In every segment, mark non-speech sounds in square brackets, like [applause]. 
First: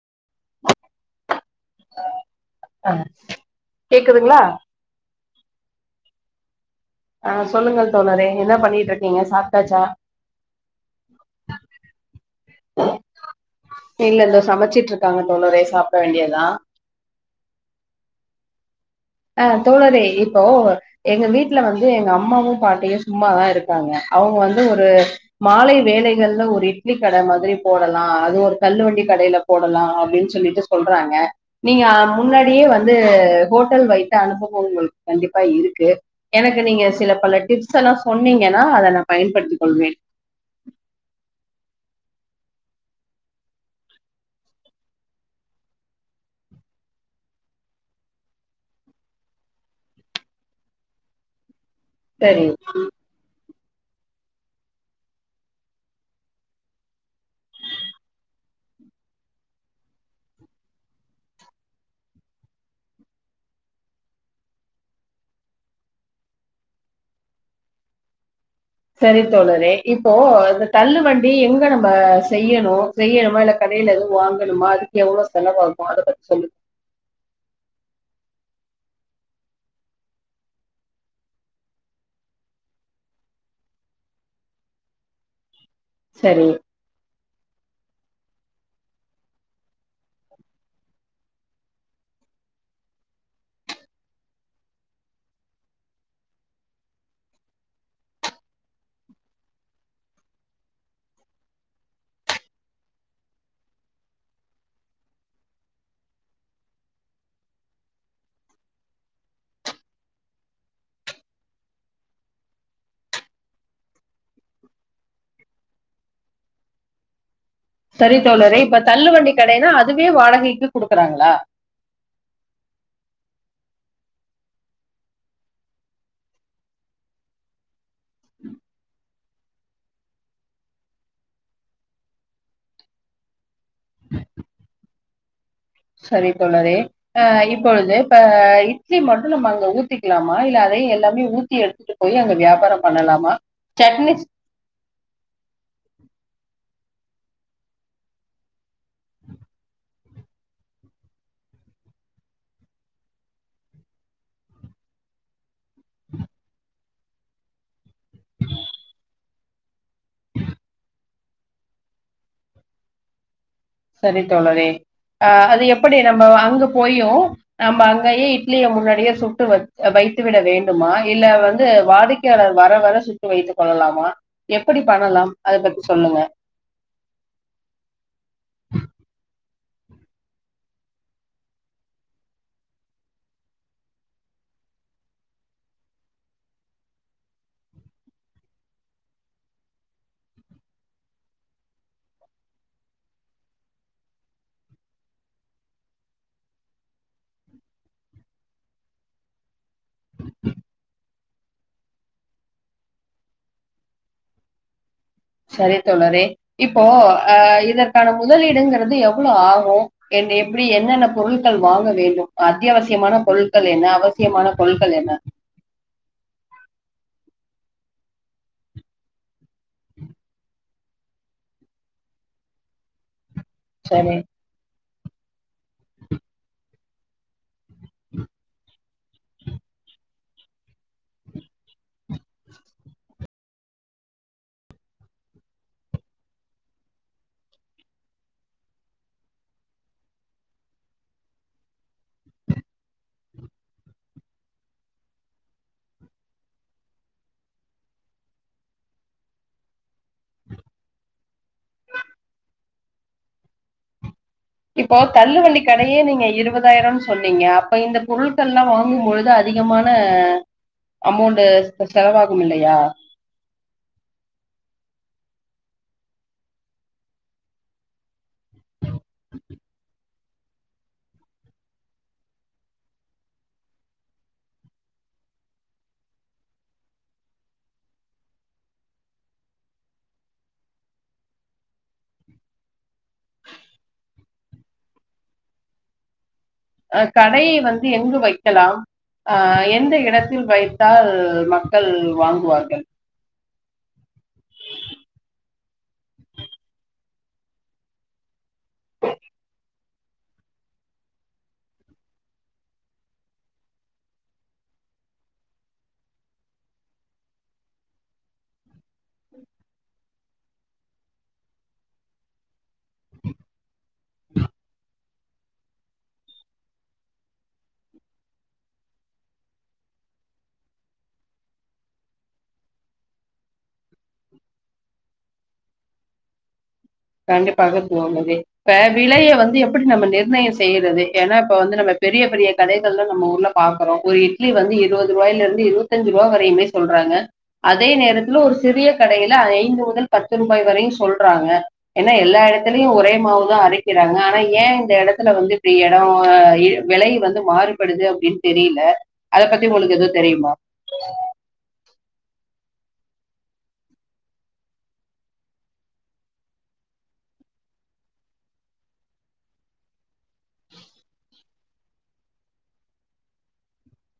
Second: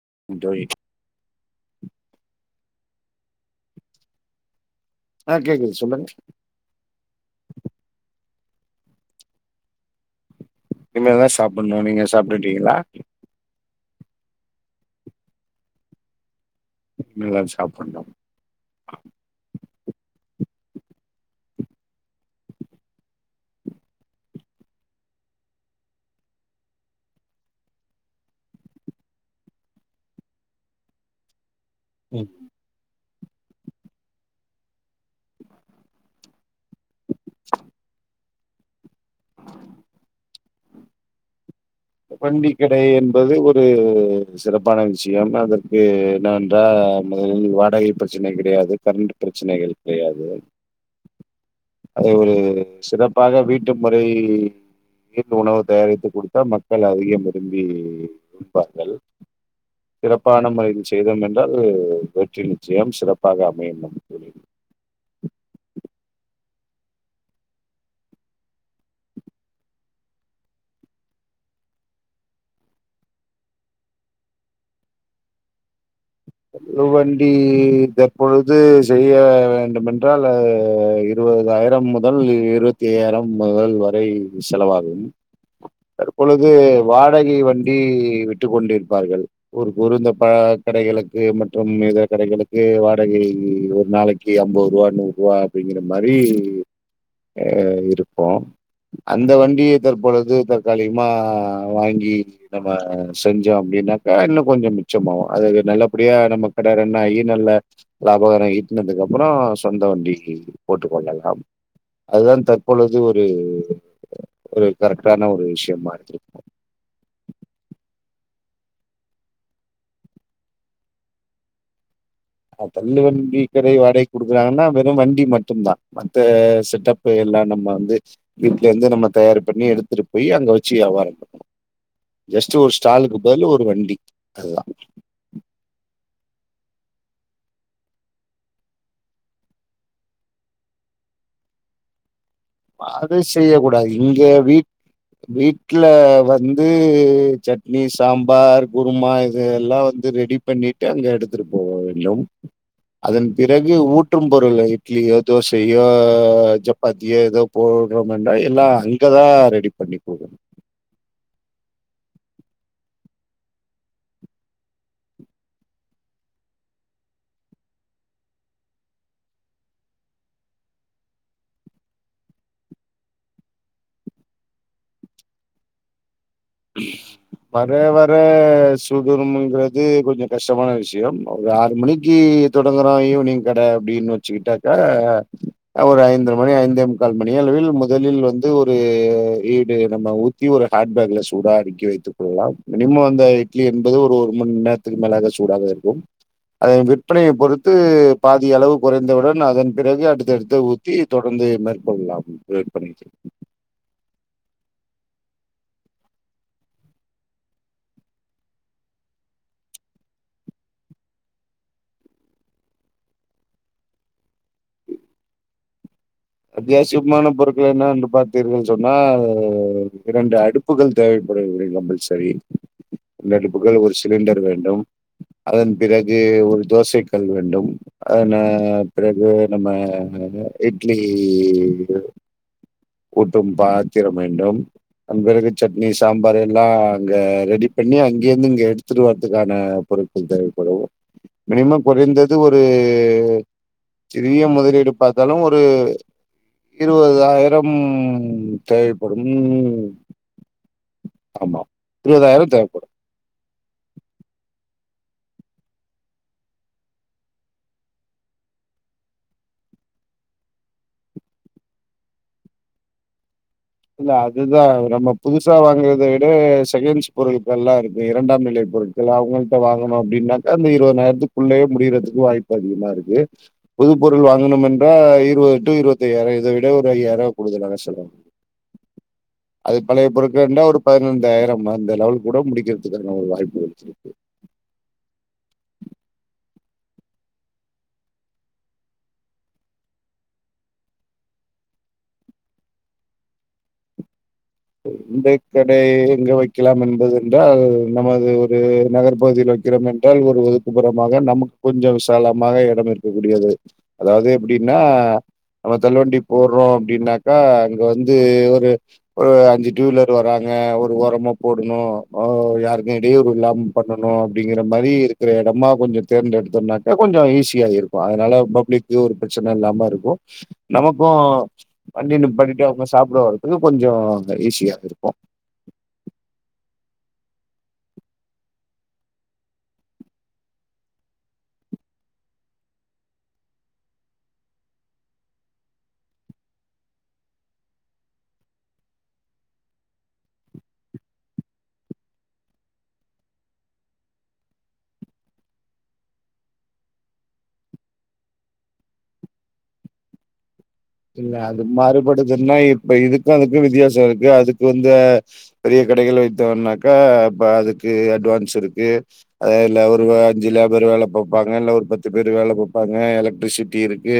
[unintelligible] ஆ கேக்குதுங்ளா ஆ கேக்குது சொல்லுங்க ஆ சொல்லுங்கள் தோழரே என்ன பண்ணியிட்ருக்கீங்க சாப்ட்டாச்சா இனிமேத சாப்புண்ணு நீங்க சாப்ட்டு டீங்களா இல்லல்ல சமச்சிட்ருக்காங்க தோழரே சாப்ட வேண்டியதா இனிமே தா சாப்படனு அ தோழரே இப்போ எங்க வீட்ல வந்து எங்க அம்மாவு பாட்டியு சும்மாதா இருக்காங்க அவுங்க வந்து ஒரு மாலை வேலைகள்ல ஒரு இட்லி கட மாதிரி போடலா அது ஒரு தள்ளு வண்டி கடைல போடலா அப்டின் சொல்லிட்டு சொல்றாங்க நீங்க அ ம். முன்னாடியே வந்து து ஹோட்டல் வை த்த அனுபவோ உங்களுக்கு கண்டிப்பா இருக்கு எனக்கு நீங்க சில பல டிப்ஸல்லா சொன்னீங்கனா அத நா பயன்படுத்திக் கொள்வே வண்டிகட என்பது ஒரு சிறப்பான விஷயம் அதற்கு என்னவென்றால் முதலில் வாடகை பிரச்சனை கிடையாது கரண்ட் பிரச்சனைகள் கிடையாது அது ஒரு சரிங்க சிறப்பாக வீட் ட்டு முறை வீட்டு உணவு தயாரித்து குடுத்தா மக்கள் அதிகம் விரும்பி உண்பார்கள் சிறப்பான முறையில் செய்தோம் என்றால் வெற்றி நிச்சயம் சிறப்பாக அமையும் தோழி சரித்தோழரே இப்போ இந்த தள்ளு வண்டி எங்க நம்ம செய்யணு செய்யணுமா இல்ல கடையில எதுவு வாங்கணுமா அதுக்கு எவ்ளோ செலவாகும் அத பத்தி சொல்லு தள்ளுவண்டி தற்பொழுது செய்ய வேண்டுமென்றால் இருபது ஆயிரம் முதல் இருவத்தி ஐயாயிரம் முதல் வரை செலவாகும் சரி. தற்பொழுது வாடகை வண்டி விட்டுக் கொண்டிருப்பார்கள் ஒரு [unintelligible] கடைகளுக்கு மற்றும் இதர கடைகளுக்கு வாடகை ஒரு நாளைக்கு அம்பது ரூபா நூறு ரூபா அப்டிங்கிற மாரி இருக்கு அந்த வண்டிய தற்பொழுது தற்காலிகமா வாங்கி நம்ம செஞ்சோ அப்டின்னாக்கா இன்னு கொஞ்சோ மிச்சம் ஆவும் அதுல நல்ல அப்டியா நம்ம கட ரன் ஆயி நல்ல லாபகாரம் ஈட்டுனதுக்கு அப்பறம் சொந்த வண்டி போட்டுக் கொள்ளலாம் அதுதான் தற்பொழுது ஒரு ஒரு கரெக்டான ஒரு விஷயமா இருந்திருக்கும் சரி தோழரே இப்ப தள்ளு வண்டி கடைன்னா அதுவே வாடகைக்கு குடுக்குறாங்களா தள்ளு வண்டி கடை வாடகை குடுக்குறாங்கன்னா வெறும் வண்டி மட்டும்தா மத்த செட்டப்பு எல்லா நம்ம வந்து வீட்லயிருந்து நம்ம தயார் பண்ணி எடுத்துட்டு போய் அங்க வெச்சு வியாபாரம் பண்ணணு ஜஸ்ட் ஒரு ஸ்டாலுக்கு பதில் ஒரு வண்டி அது தா சரி தோழரே இப்பொழுது இப்ப இட்லி மட்டு நம்ம அங்க ஊத்திக்கலாமா இல்ல அதே எல்லாமே ஊத்தி எடுத்துட்டு போய் அங்க வியாபாரம் அது பண்ணலாமா? செய்ய கூடாது சட்னி இங்க வீட் வீட்ல வந்து சட்னி சாம்பார் குருமா இது எல்லா வந்து ரெடி பண்ணிட்டு அங்க எடுத்துட்டு போக வேண்டும் அதன் பிறகு ஊற்றும் பொருள் இட்லியோ தோசை யோ சப் பாத்தியோ எதோ போடுறோமண்டா எல்லா அங்கதா ரெடி பண்ணி குடு சரி தோழரே அஹ் அது எப்படி நம்ம அங்க போயு நம்ம அங்கயே இட்லிய முன்னாடியே சுட்டு வெச் வைத்து விட வேண்டுமா இல்ல வந்து வாடிக்கையாளர் வர வர சுட்டு வைத்துக் கொள்ளலாமா எப்படி பண்ணலாம் அத பத்தி சொல்லுங்க வர வர சுடுணும்ங்கிறது கொஞ்சம் கஷ்டமான விஷயம் ஒரு ஆறு மணிக்கு தொடங்கறோ ஈவினிங் கட அப்டின்னு வெச்சுக்கிட்டாக்கா ஒரு ஐந்தரை மணி ஐந்தே முக்கால் மணி அளவில் முதலில் வந்து ஒரு ஈடு நம்ம ஊத்தி ஒரு ஹேட் பேக்ல சு சூடா அடுக்கி வைத்துக் கொள்ளலாம் மினிமம் அந்த இட்லி என்பது ஒரு மணி நேரத்துக்கு மேலாக சூடாக இருக்கும் அதன் விற்பனையை பொறுத்து பாதி அளவு குறைந்தவுடன் அதன் பிறகு அடுத்தடுத்து ஊத்தி தொடர்ந்து மேற்கொள்ளலாம் விற்பனைக்கு சரித்தோழரே இப்போ அஹ் இதற்கான முதலீடுங்கிறது எவ்ளோ ஆகும் எப்டி என்னென்ன பொருள்கள் வாங்க வேண்டும் அத்தியாவசியமான பொருட்கள் என்ன அவசியமான பொருட்கள் என்ன அத்தியாவசியமான பொருட்கள் என்ன என்று பாத்தீர்கள் என்று சொன்னா இரண்டு அடுப்புகள் தேவைப்படும் கம்பல்சரி ரெண்டு அடுப்புகள் ஒரு சரி சிலிண்டர் வேண்டும் அதன் பிறகு ஒரு தோசை கல் வேண்டும் அதன் பிறகு நம்ம எக் [unintelligible] ஊத்தும் பாத்திரம் வேண்டும் அதன் பிறகு சட்னி சாம்பார் எல்லா அங்க ரெடி பண்ணி அங்கிருந்து இங்க எடுத்துட்டு வரதுக்கான பொருட்கள் தேவைப்படும் மினிமம் குறைந்தது ஒரு சிறிய முதலீடு பாத்தாலு ஒரு ஒரு இருபதாயிரம் தேவைப்படும் ஆமா இருபதாயிரம் தேவைப்படும் இப்போ தள்ளுவண்டி கடையே நீங்க இருபதாயிரம்னு சொன்னீங்க அப்ப இந்த பொருட்கள் எல்லா வாங்கும் பொழுது அதிகமான அமௌண்ட் செலவாகும் இல்லயா இல்ல அதுதா நம்ம புதுசா வாங்குறத விட செகண்ட்ஸ் பொருட்கள் எல்லா இருக்கு இரண்டாம் நிலை பொருட்கள் அவங்கள்ட வாங்குணோ அப்டின்னாக்கா அந்த இருபதாயிரத்துக்குள்ளயே முடியறதுக்கு வாய்ப்பு அதிகமா இருக்கு புது பொருள் வாங்கணும் என்றால் இருபது டு இருபத்த ஐயாயிரம் இத விட ஒரு ஐயாயிரம் கூடுதலன செலவு அது பழைய பொருக்கண்டா ஒரு பதினைந்தாயிரம் அந்த லெவல் குட முடிக்கிறதுக்கான ஒரு வாய்ப்புகள்ச்சிருக்கு அ கடைய் வந்து எங்கு வைக்கலாம் அ எந்த இடத்தில் வைத்தால் மக்கள் வாங்குவார்கள் இந்த கடை எங்க வைக்கலாம் என்பது என்றால் நமது ஒரு நகர்ப்பகுதியில் வைக்கிறோம் என்றால் ஒரு ஒதுக்குப்புறமாக நமக் கொஞ்சோம் விசாலமாக எடம் இருக்கக்கூடியது அதாவ்து எப்புடின்னா நம்ம தள்ளுவண்டி போடுறோம் அப்புடின்னாக்கா நீங்க வந்து ஒரு ஒரு அஞ்சு டூலர் வரா ங்க ஒரு ஓரமா போடுணும் யாருக்கும் இடயூறு இல்லாம பண்ணணும் அப்டிங்கிற மாரி இருக்கிற எடமா கொஞ்ச தேர்ந்தெடுத்தோம்னாக்க கொஞ்சோம் ஈஸி யியா இருக்கும் அதனால பப்ளிக் ஒரு பிரச்சன இல்லாம இருக்கும் நமக்கும் வண்டிய நிப்பாட்டிட்டு அவுங்க சாப்புட வர்துக்கு கொஞ் ஜோ ஈசியா இருக்கும் கண்டிப்பாக தோணுது இப்ப விலய வந்து எப்படி நம்ம நிர்ணயம் செய்றது ஏன்னா இப்ப வந்து நம்ம பெரிய பெரிய கடைகள்லாம் நம்ம ஊர்ல பாக்குறோம் ஒரு இட்லி வந்து இருபது ரூபாய்லயிருந்து இருபத்தஞ்சு ரூபாய் வரையுமே சொல்றாங்க அதே நேரத்துல ஒரு சிறிய கடையில ஐந்து முதல் பத்து ரூபாய் வரையும் சொல்றாங்க ஏன்னா எல்லா எடத்துலயும் ஒரேமாவதா அரைக்கிறாங்க ஆனா ஏன் இந்த எடத்துல வந்து இப்டி எடம் வெலை வந்து மாறுபடுது அப்டின் தெரியில அத பத்தி உங்களுக்கு எது தெரியுமா இல்ல அது மாறுபடுதுன்னா எப் இப்போ இதுக்கும் அதுக்கும் வித்தியாசம் ருக்கு அதுக்கு வந்து பெரிய கடைகள் வைத்தோனாக்கா இப்ப அதுக்கு அட்வான்ஸ் இருக்கு அத இல்ல ஒரு ஜி லேபர் வேலப்பாங் மேல ஒரு பத்து பேர் வேல பப்பாங்க எலக்ட்ரிசிட்டி இருக்கு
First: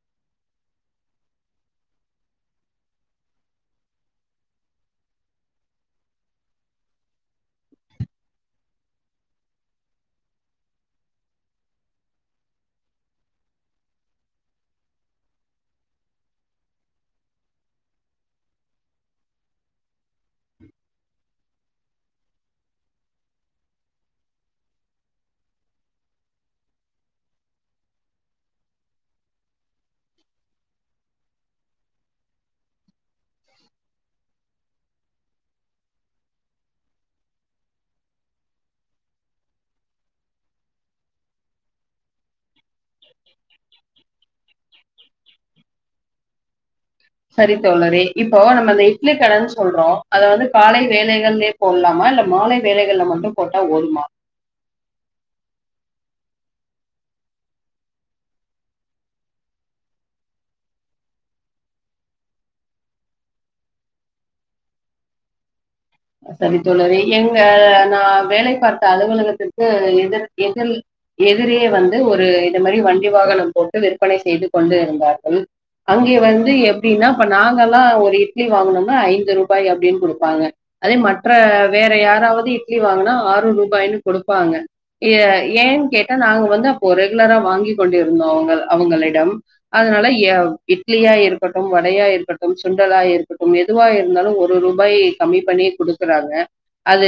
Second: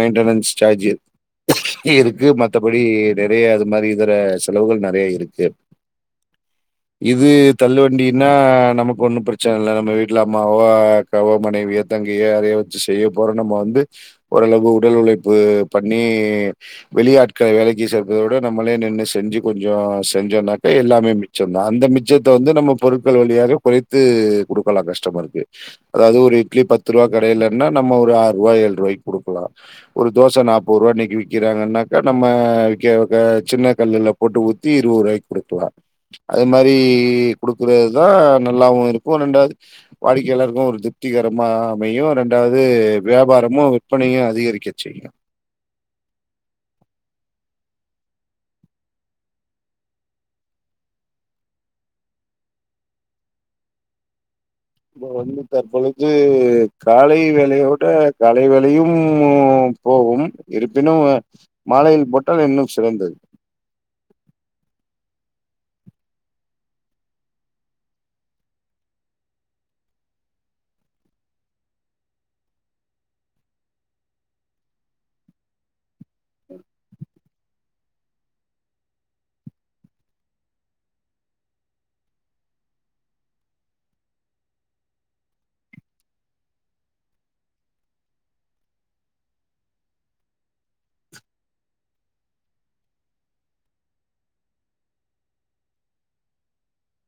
மெயின்டனன்ஸ் சார்ஜ் இருக் இருக்கு மத்தபடி நெறைய அது மாதிரி இதர செலவுகள் நெறைய இருக்கு இது தள்ளு வண்டினா நமக்கு ஒன்னு பிரச்சன இல்ல நம்ம வீட்ல அம்மாவோ அக்காவோ மனைவியோ தங்கையோ யாரயோ வெச்சு செய்ய போறோ நம்ம வந்து ஓரளவு உடல் உழைப்பு பண்ணி வெளி ஆட்கள வேலைக்கு சேர்க்கறத விட நம்மளே நின்னு செஞ்சு கொஞ்ச செஞ்சோனாக்க எல்லாமே மிச்சந்தா அந்த மிச்சத்த வந்து நம்ம பொருட்கள் வழியாக குறைத்து கொடுக்கலா கஸ்டமருக்கு அதாவது ஒரு இட்லி பத்து ருவா கடயிலன்னா நம்ம ஒரு ஆறுவா ஏழ்ருவாய்க்கு குடுக்கலா ஒரு தோச நாப் பது ருவா இன்னைக்கு விக்கிறாங்கன்னாக்கா நம்ம வி க சின்ன கல்லுல போட்டு ஊத்தி இருவது ருவாய்க்கு குடுக்கலா அது மாரி குடுக்குறதுதா நல்லாவு இருக்கு ரெண்டாது வாடிக்கையாளாருக்கு ஒரு திருப்திகரமா அமையு ரெண்டாவுது வியாபாரமு விற்பனையு அதிகரிக்க செய்யு செரி தோழரே இப்போ நம்ம அந்த இட்லி கடன் சொல்றோ அத வந்து காலை வேலைகள்லே போடலாமா இல்ல மாலை வேலைகள்ல மட்டு போட்டா ஒடுமா இப்ப வந்து தற்பொழுது காலை வேலையோட காலை வேலையும் போகும் இருப்பினும் மாலையில் போட்டால் இன்னும் சிறந்தது சரி தோழரே எங்க நா வேலை பார்த்த அலுவலகத்துக்கு எதிர் எதிர் எதிரே வந்து ஒரு இந்த மாரி வண்டி வாகனம் போட்டு விற்பனை செய்து கொண்டு இருந்தார்கள் அங்கே வந்து எப்டின்னா இப்ப நாங் கலா ஒரு இட்லி வாங்குனோனா ஐந்து ரூபாய் அப்டின்னு குடுப்பாங்க அதே மற்ற வேற யாராவது இட்லி வாங்குனா ஆறு ரூபாயுனு குடுப்பாங்க ஏ ஏன் கேட்டா நாங்க வந்து அப்போ ரெகுலரா வாங்கி கொண்டிருந்தோ அவங்க அவங்களிடம் அதனால எ இட்லியா இருக்கட்டும் வடையா இருக்கட்டும் சுண்டலா இருக்கட்டும் எதுவா இருந்தாலும் ஒரு ரூபாய் கம்மி பண்ணி குடுக்கறாங்க அது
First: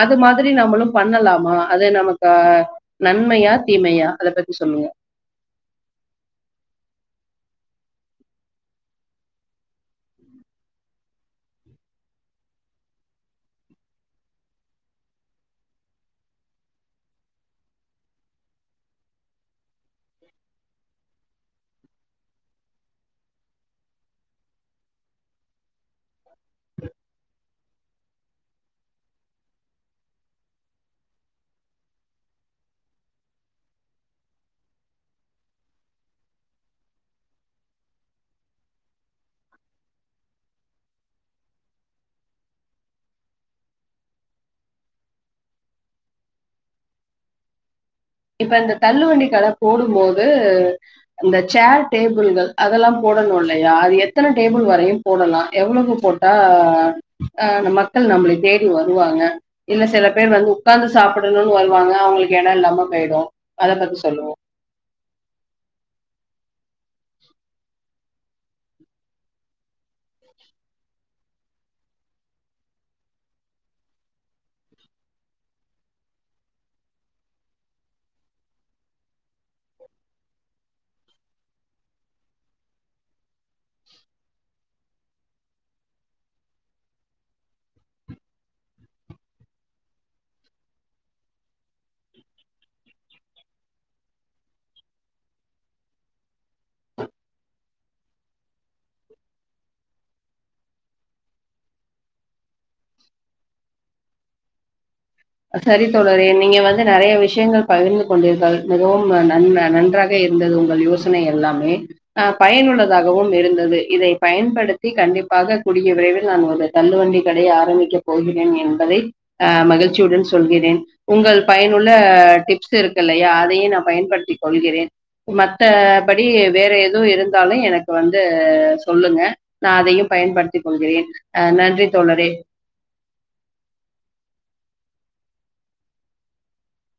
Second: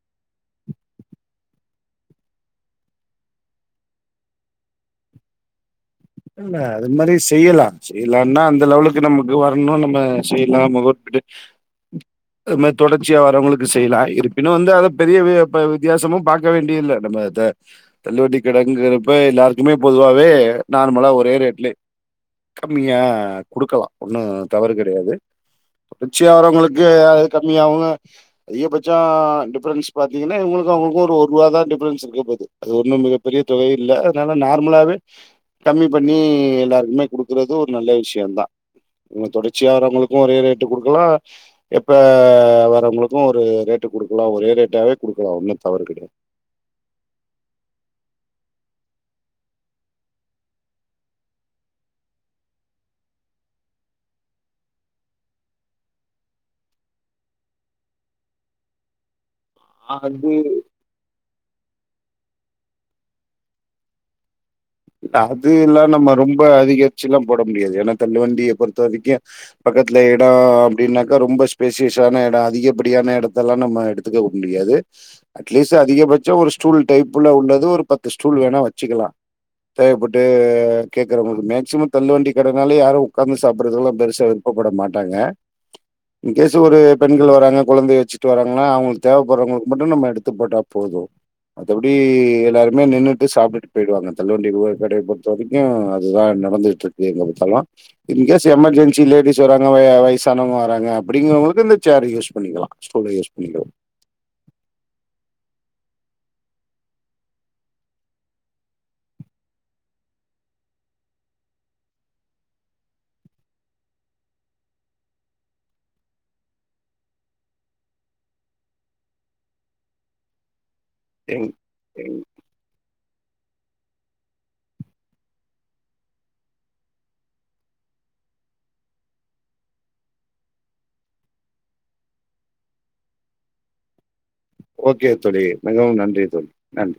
அது மாதிரி நம்மளும் பண்ணலாமா அது நமக்கு நன்மையா தீமையா அத பத்தி சொல்லுங்க இல்ல அது மாரி செய்யலா செய்யலான்னா அந்த லெவலுக்கு நமக்கு வரணு நம்ம செய்லாம் அத உட்டுட்டு அது மாரி தொடர்ச்சியா வரவங்களுக்கு செய்யலா இருப்பினும் வந்து அத பெரிய வி ப வித்தியாசமு பாக்க வேண்டிய இல்லை நம்ம த தள்ளுவட்டி கடைங்குறப்ப எல்லாருக்குமே பொதுவாவே நார்மலா ஒரே ரேட்லே கம்மியா குடுக்கலா ஒன்னு தவறு கெடையாது தொடர்ச்சியா வரவங்களுக்கு அது கம்மியாவு அதிகபட்ச டிஃபரென்ஸ் பாத்திங்கன்னா இவங்களுக்கு அவங்களுக்கு ஒரு ஒர்வாதா டிஃபரன்ஸ் இருக்க போகுது அது ஒன்னு மிகப்பெரிய தொகை இல்ல அதனால நார்மலாவே கம்மி பண்ணி எல்லாருக்குமே குடுக்குறது ஒரு நல்ல விஷயந்தா இது தொடர்ச்சியா வரவங்களுக்கு ஒரே ரேட்டு குடுக்கலா எப்ப வர்றவங்களுக்கு ஒரு ரேட்டு குடுக்கலா ஒரே ரேட்டாவே குடுக்கலா ஒன்னு தவறு கெடையாது இப்ப இந்த தள்ளுவண்டி கட போடும் போது இந்த சேர் டேபிள்கள் அதெல்லா போடணு இல்லையா அது எத்தனை டேபிள் வரையு போடலா எவ்வளவு போட்டா அ மக்கள் நம்மளை தேடி வருவாங்க இல்ல சில ஆ. பேர் வந்து உக்கார்ந்து சாப்பிடணுன் வருவாங்க அவங்களுக்கு எட இல்லாம போயிடு அத பத்தி சொல்லுவோ அது எல்லா நம்ம ரொம்ப அதிகரிச்செல்லா போட முடியாது ஏன்னா தள்ளு வண்டிய பொறுத்த வரைக்கு பக்கத்துல எட அப்டின்னாக்கா ரொம்ப ஸ்பேசியஸான எட அதிகப்படியான எடத்த எல்லா நம்ம எடுத்துக்க முடியாது அட்லீஸ்ட் அதிகபட்ச ஒரு ஸ்டூல் டைப்ல உள்ளது ஒரு பத்து ஸ்டூல் வேணா வெச்சுக்கலா தேவப்பட்டு கேக்கறவங்களுக்கு மேக்சிமம் தள்ளு வண்டி கடனாலே யாரு உக்காந்து சாப்படுறதுல்ல பெருசா விருப்பப்பட மாட்டாங்க இன்கேஸ் ஒரு பெண்கள் வராங்க குழந்தைய வெச்சுட்டு வராங்களா அவங்களுக்கு தேவப்படுறவங்களுக்கு மட்டு நம்ம எடுத்து போட்டா போது மத்தபடி எல்லாருமே நின்னுட்டு சாப்ட்டுட்டு போயிடுவாங்க தல்லு வண்டி ஒவ்வொரு கடய பொறுத்த வரைக்கு அதுதா நடந்துட்டு இருக்கு எங்க பாத்தாலு இன்கேஸ் எமர்ஜென்சி லேடிஸ் வராங்க வய வயசானவங்க வராங்க அப்படிங்கறபொழுது இந்த சேர் யூஸ் பண்ணிக்கலா ஸ்டூல யூஸ் பண்ணிக்க சரி தோழரே நீங்க வந்து நறைய விஷயங்கள் பகிர்ந்து கொண்டீர்கள் மிகவும் ந நன் நன்றாக இருந்தது உங்கள் யோசனை எல்லாமே அ பயனுள்ளதாகவும் இருந்தது இத பயன்படுத்தி கண்டிப்பாக கூடிய விரைவில் நான் ஒரு தள்ளுவண்டி கடைய ஆரம்பிக்கப் போகிறேன் என்பதை அ மகிழ் ச்சியுடன் சொல்கிறேன் உங்கள் எங் பயனுள்ள எங் டிப்ஸ் இருக்குல்ல யாரையு நா பயன்படுத்திக் கொள்கிறேன் மத்த படி வேற எது இருந்தாலு எனக்கு வந்து சொல்லுங்க நா அதையு பயன்படுத்திக் கொள்கிறேன் அ நன்றி தோழரே ஓகே தோழி மிகவும் நன்றி தோழி நன்